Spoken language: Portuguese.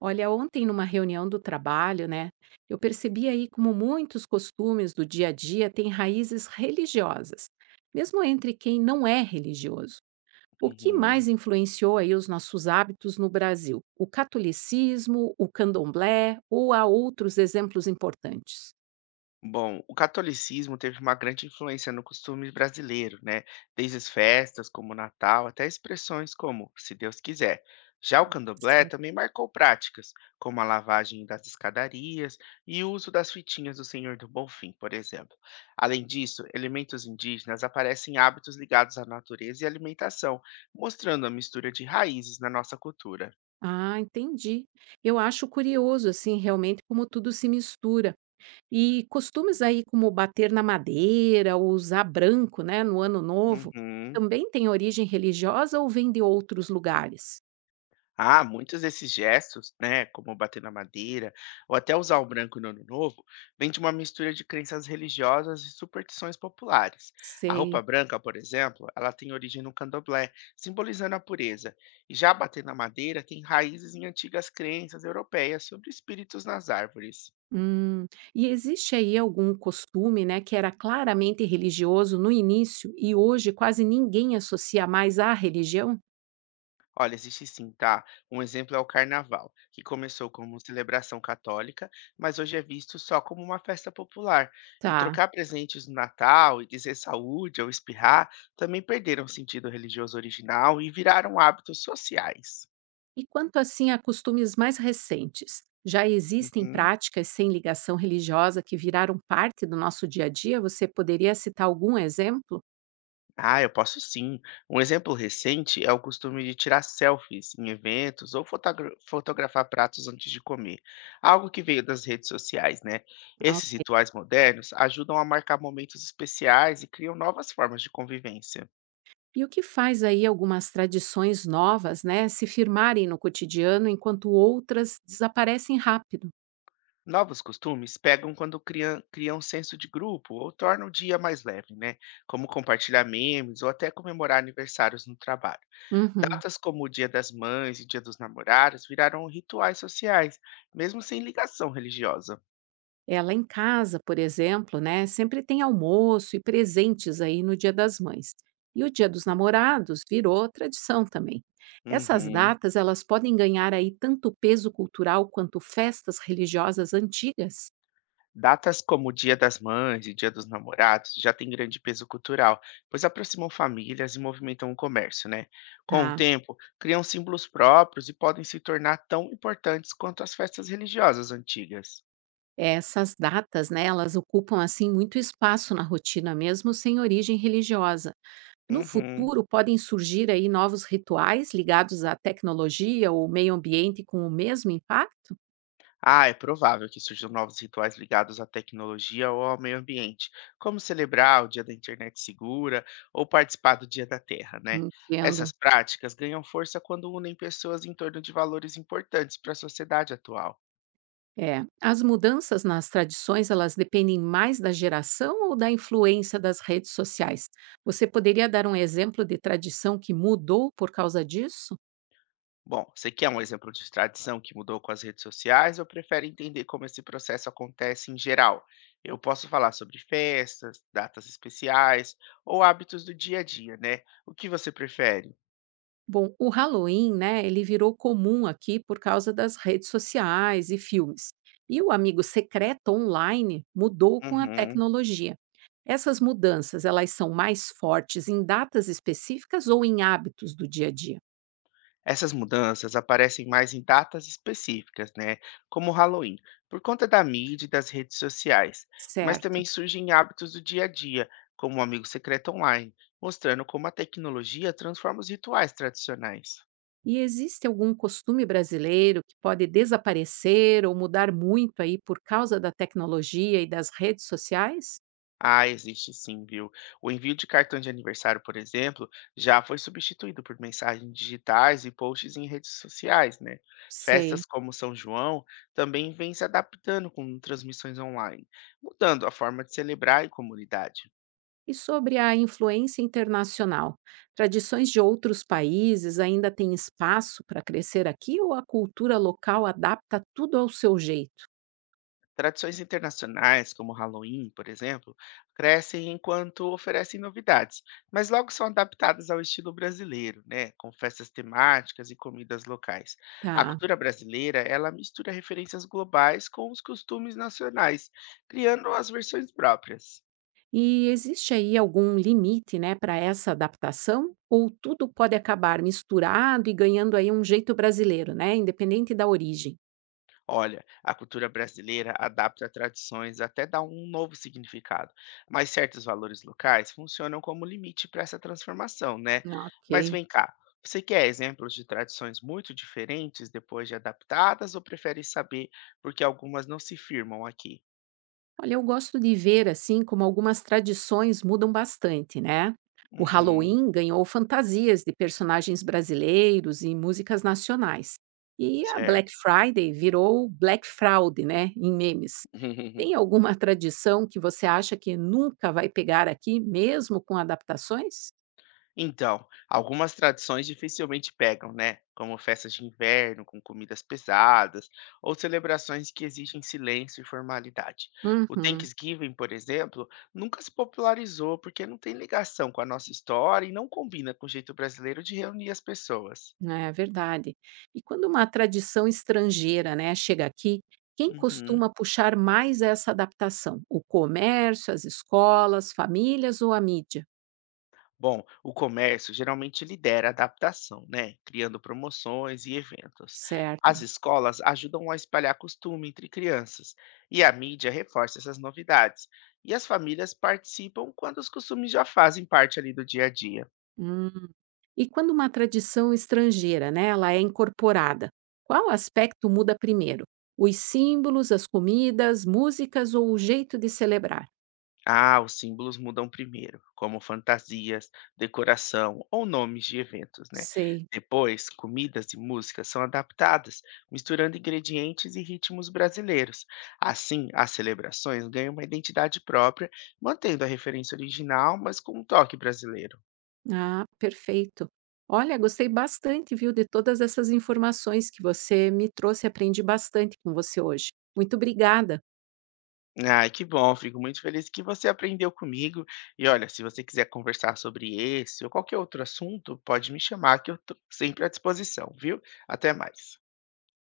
Olha, ontem numa reunião do trabalho, né, eu percebi aí como muitos costumes do dia a dia têm raízes religiosas, mesmo entre quem não é religioso. O que Uhum. mais influenciou aí os nossos hábitos no Brasil? O catolicismo, o candomblé ou há outros exemplos importantes? Bom, o catolicismo teve uma grande influência no costume brasileiro, né? Desde as festas, como o Natal, até expressões como se Deus quiser. Já o candomblé Certo. também marcou práticas, como a lavagem das escadarias e o uso das fitinhas do Senhor do Bonfim, por exemplo. Além disso, elementos indígenas aparecem em hábitos ligados à natureza e alimentação, mostrando a mistura de raízes na nossa cultura. Ah, entendi. Eu acho curioso assim, realmente como tudo se mistura. E costumes aí como bater na madeira ou usar branco, né, no ano novo, Uhum. também tem origem religiosa ou vem de outros lugares? Ah, muitos desses gestos, né, como bater na madeira ou até usar o branco no Ano Novo, vem de uma mistura de crenças religiosas e superstições populares. A Sei. roupa branca, por exemplo, ela tem origem no candomblé, simbolizando a pureza. E já bater na madeira tem raízes em antigas crenças europeias sobre espíritos nas árvores. Hum. E existe aí algum costume, né, que era claramente religioso no início e hoje quase ninguém associa mais à religião? Olha, existe sim, tá? Um exemplo é o Carnaval, que começou como celebração católica, mas hoje é visto só como uma festa popular. E Tá. trocar presentes no Natal e dizer saúde ou espirrar também perderam o sentido religioso original e viraram hábitos sociais. E quanto assim a costumes mais recentes? Já existem Uhum. práticas sem ligação religiosa que viraram parte do nosso dia a dia? Você poderia citar algum exemplo? Ah, eu posso sim. Um exemplo recente é o costume de tirar selfies em eventos ou fotografar pratos antes de comer, algo que veio das redes sociais, né? Esses rituais modernos ajudam a marcar momentos especiais e criam novas formas de convivência. E o que faz aí algumas tradições novas, né, se firmarem no cotidiano enquanto outras desaparecem rápido? Novos costumes pegam quando criam um senso de grupo ou tornam o dia mais leve, né? Como compartilhar memes ou até comemorar aniversários no trabalho. Uhum. Datas como o Dia das Mães e Dia dos Namorados viraram rituais sociais, mesmo sem ligação religiosa. Ela em casa, por exemplo, né, sempre tem almoço e presentes aí no Dia das Mães. E o Dia dos Namorados virou tradição também. Essas Uhum. datas, elas podem ganhar aí tanto peso cultural quanto festas religiosas antigas. Datas como o Dia das Mães e Dia dos Namorados já têm grande peso cultural, pois aproximam famílias e movimentam o comércio, né? Com o Tá. tempo, criam símbolos próprios e podem se tornar tão importantes quanto as festas religiosas antigas. Essas datas, né, elas ocupam assim muito espaço na rotina mesmo sem origem religiosa. No Uhum. futuro, podem surgir aí novos rituais ligados à tecnologia ou meio ambiente com o mesmo impacto? Ah, é provável que surjam novos rituais ligados à tecnologia ou ao meio ambiente, como celebrar o Dia da Internet Segura ou participar do Dia da Terra, né? Entendo. Essas práticas ganham força quando unem pessoas em torno de valores importantes para a sociedade atual. É, as mudanças nas tradições, elas dependem mais da geração ou da influência das redes sociais? Você poderia dar um exemplo de tradição que mudou por causa disso? Bom, você quer um exemplo de tradição que mudou com as redes sociais ou prefere entender como esse processo acontece em geral? Eu posso falar sobre festas, datas especiais ou hábitos do dia a dia, né? O que você prefere? Bom, o Halloween, né, ele virou comum aqui por causa das redes sociais e filmes. E o amigo secreto online mudou com a Uhum. tecnologia. Essas mudanças, elas são mais fortes em datas específicas ou em hábitos do dia a dia? Essas mudanças aparecem mais em datas específicas, né? Como o Halloween, por conta da mídia e das redes sociais, mas Certo. também surgem hábitos do dia a dia, como o amigo secreto online, mostrando como a tecnologia transforma os rituais tradicionais. E existe algum costume brasileiro que pode desaparecer ou mudar muito aí por causa da tecnologia e das redes sociais? Ah, existe sim, viu? O envio de cartão de aniversário, por exemplo, já foi substituído por mensagens digitais e posts em redes sociais, né? Sei. Festas como São João também vêm se adaptando com transmissões online, mudando a forma de celebrar em comunidade. E sobre a influência internacional? Tradições de outros países ainda têm espaço para crescer aqui ou a cultura local adapta tudo ao seu jeito? Tradições internacionais, como o Halloween, por exemplo, crescem enquanto oferecem novidades, mas logo são adaptadas ao estilo brasileiro, né, com festas temáticas e comidas locais. A Tá. cultura brasileira, ela mistura referências globais com os costumes nacionais, criando as versões próprias. E existe aí algum limite, né, para essa adaptação? Ou tudo pode acabar misturado e ganhando aí um jeito brasileiro, né, independente da origem? Olha, a cultura brasileira adapta tradições até dar um novo significado, mas certos valores locais funcionam como limite para essa transformação, né? Mas Ok. vem cá, você quer exemplos de tradições muito diferentes depois de adaptadas ou prefere saber porque algumas não se firmam aqui? Olha, eu gosto de ver assim como algumas tradições mudam bastante, né? O Uhum, Halloween ganhou fantasias de personagens brasileiros e músicas nacionais. E a Black certo. Friday virou Black Fraud, né, em memes. Tem alguma tradição que você acha que nunca vai pegar aqui, mesmo com adaptações? Então, algumas tradições dificilmente pegam, né? Como festas de inverno com comidas pesadas ou celebrações que exigem silêncio e formalidade. O Uhum. Thanksgiving, por exemplo, nunca se popularizou porque não tem ligação com a nossa história e não combina com o jeito brasileiro de reunir as pessoas. É verdade. E quando uma tradição estrangeira, né, chega aqui, quem Uhum. costuma puxar mais essa adaptação? O comércio, as escolas, famílias ou a mídia? Bom, o comércio geralmente lidera a adaptação, né? Criando promoções e eventos. Certo. As escolas ajudam a espalhar costume entre crianças, e a mídia reforça essas novidades. E as famílias participam quando os costumes já fazem parte ali do dia a dia. Hum. E quando uma tradição estrangeira, né, ela é incorporada, qual aspecto muda primeiro? Os símbolos, as comidas, músicas ou o jeito de celebrar? Ah, os símbolos mudam primeiro, como fantasias, decoração ou nomes de eventos, né? Sei. Depois, comidas e músicas são adaptadas, misturando ingredientes e ritmos brasileiros. Assim, as celebrações ganham uma identidade própria, mantendo a referência original, mas com um toque brasileiro. Ah, perfeito. Olha, gostei bastante, viu, de todas essas informações que você me trouxe. Aprendi bastante com você hoje. Muito obrigada. Ai, que bom, fico muito feliz que você aprendeu comigo. E olha, se você quiser conversar sobre esse ou qualquer outro assunto, pode me chamar que eu estou sempre à disposição, viu? Até mais.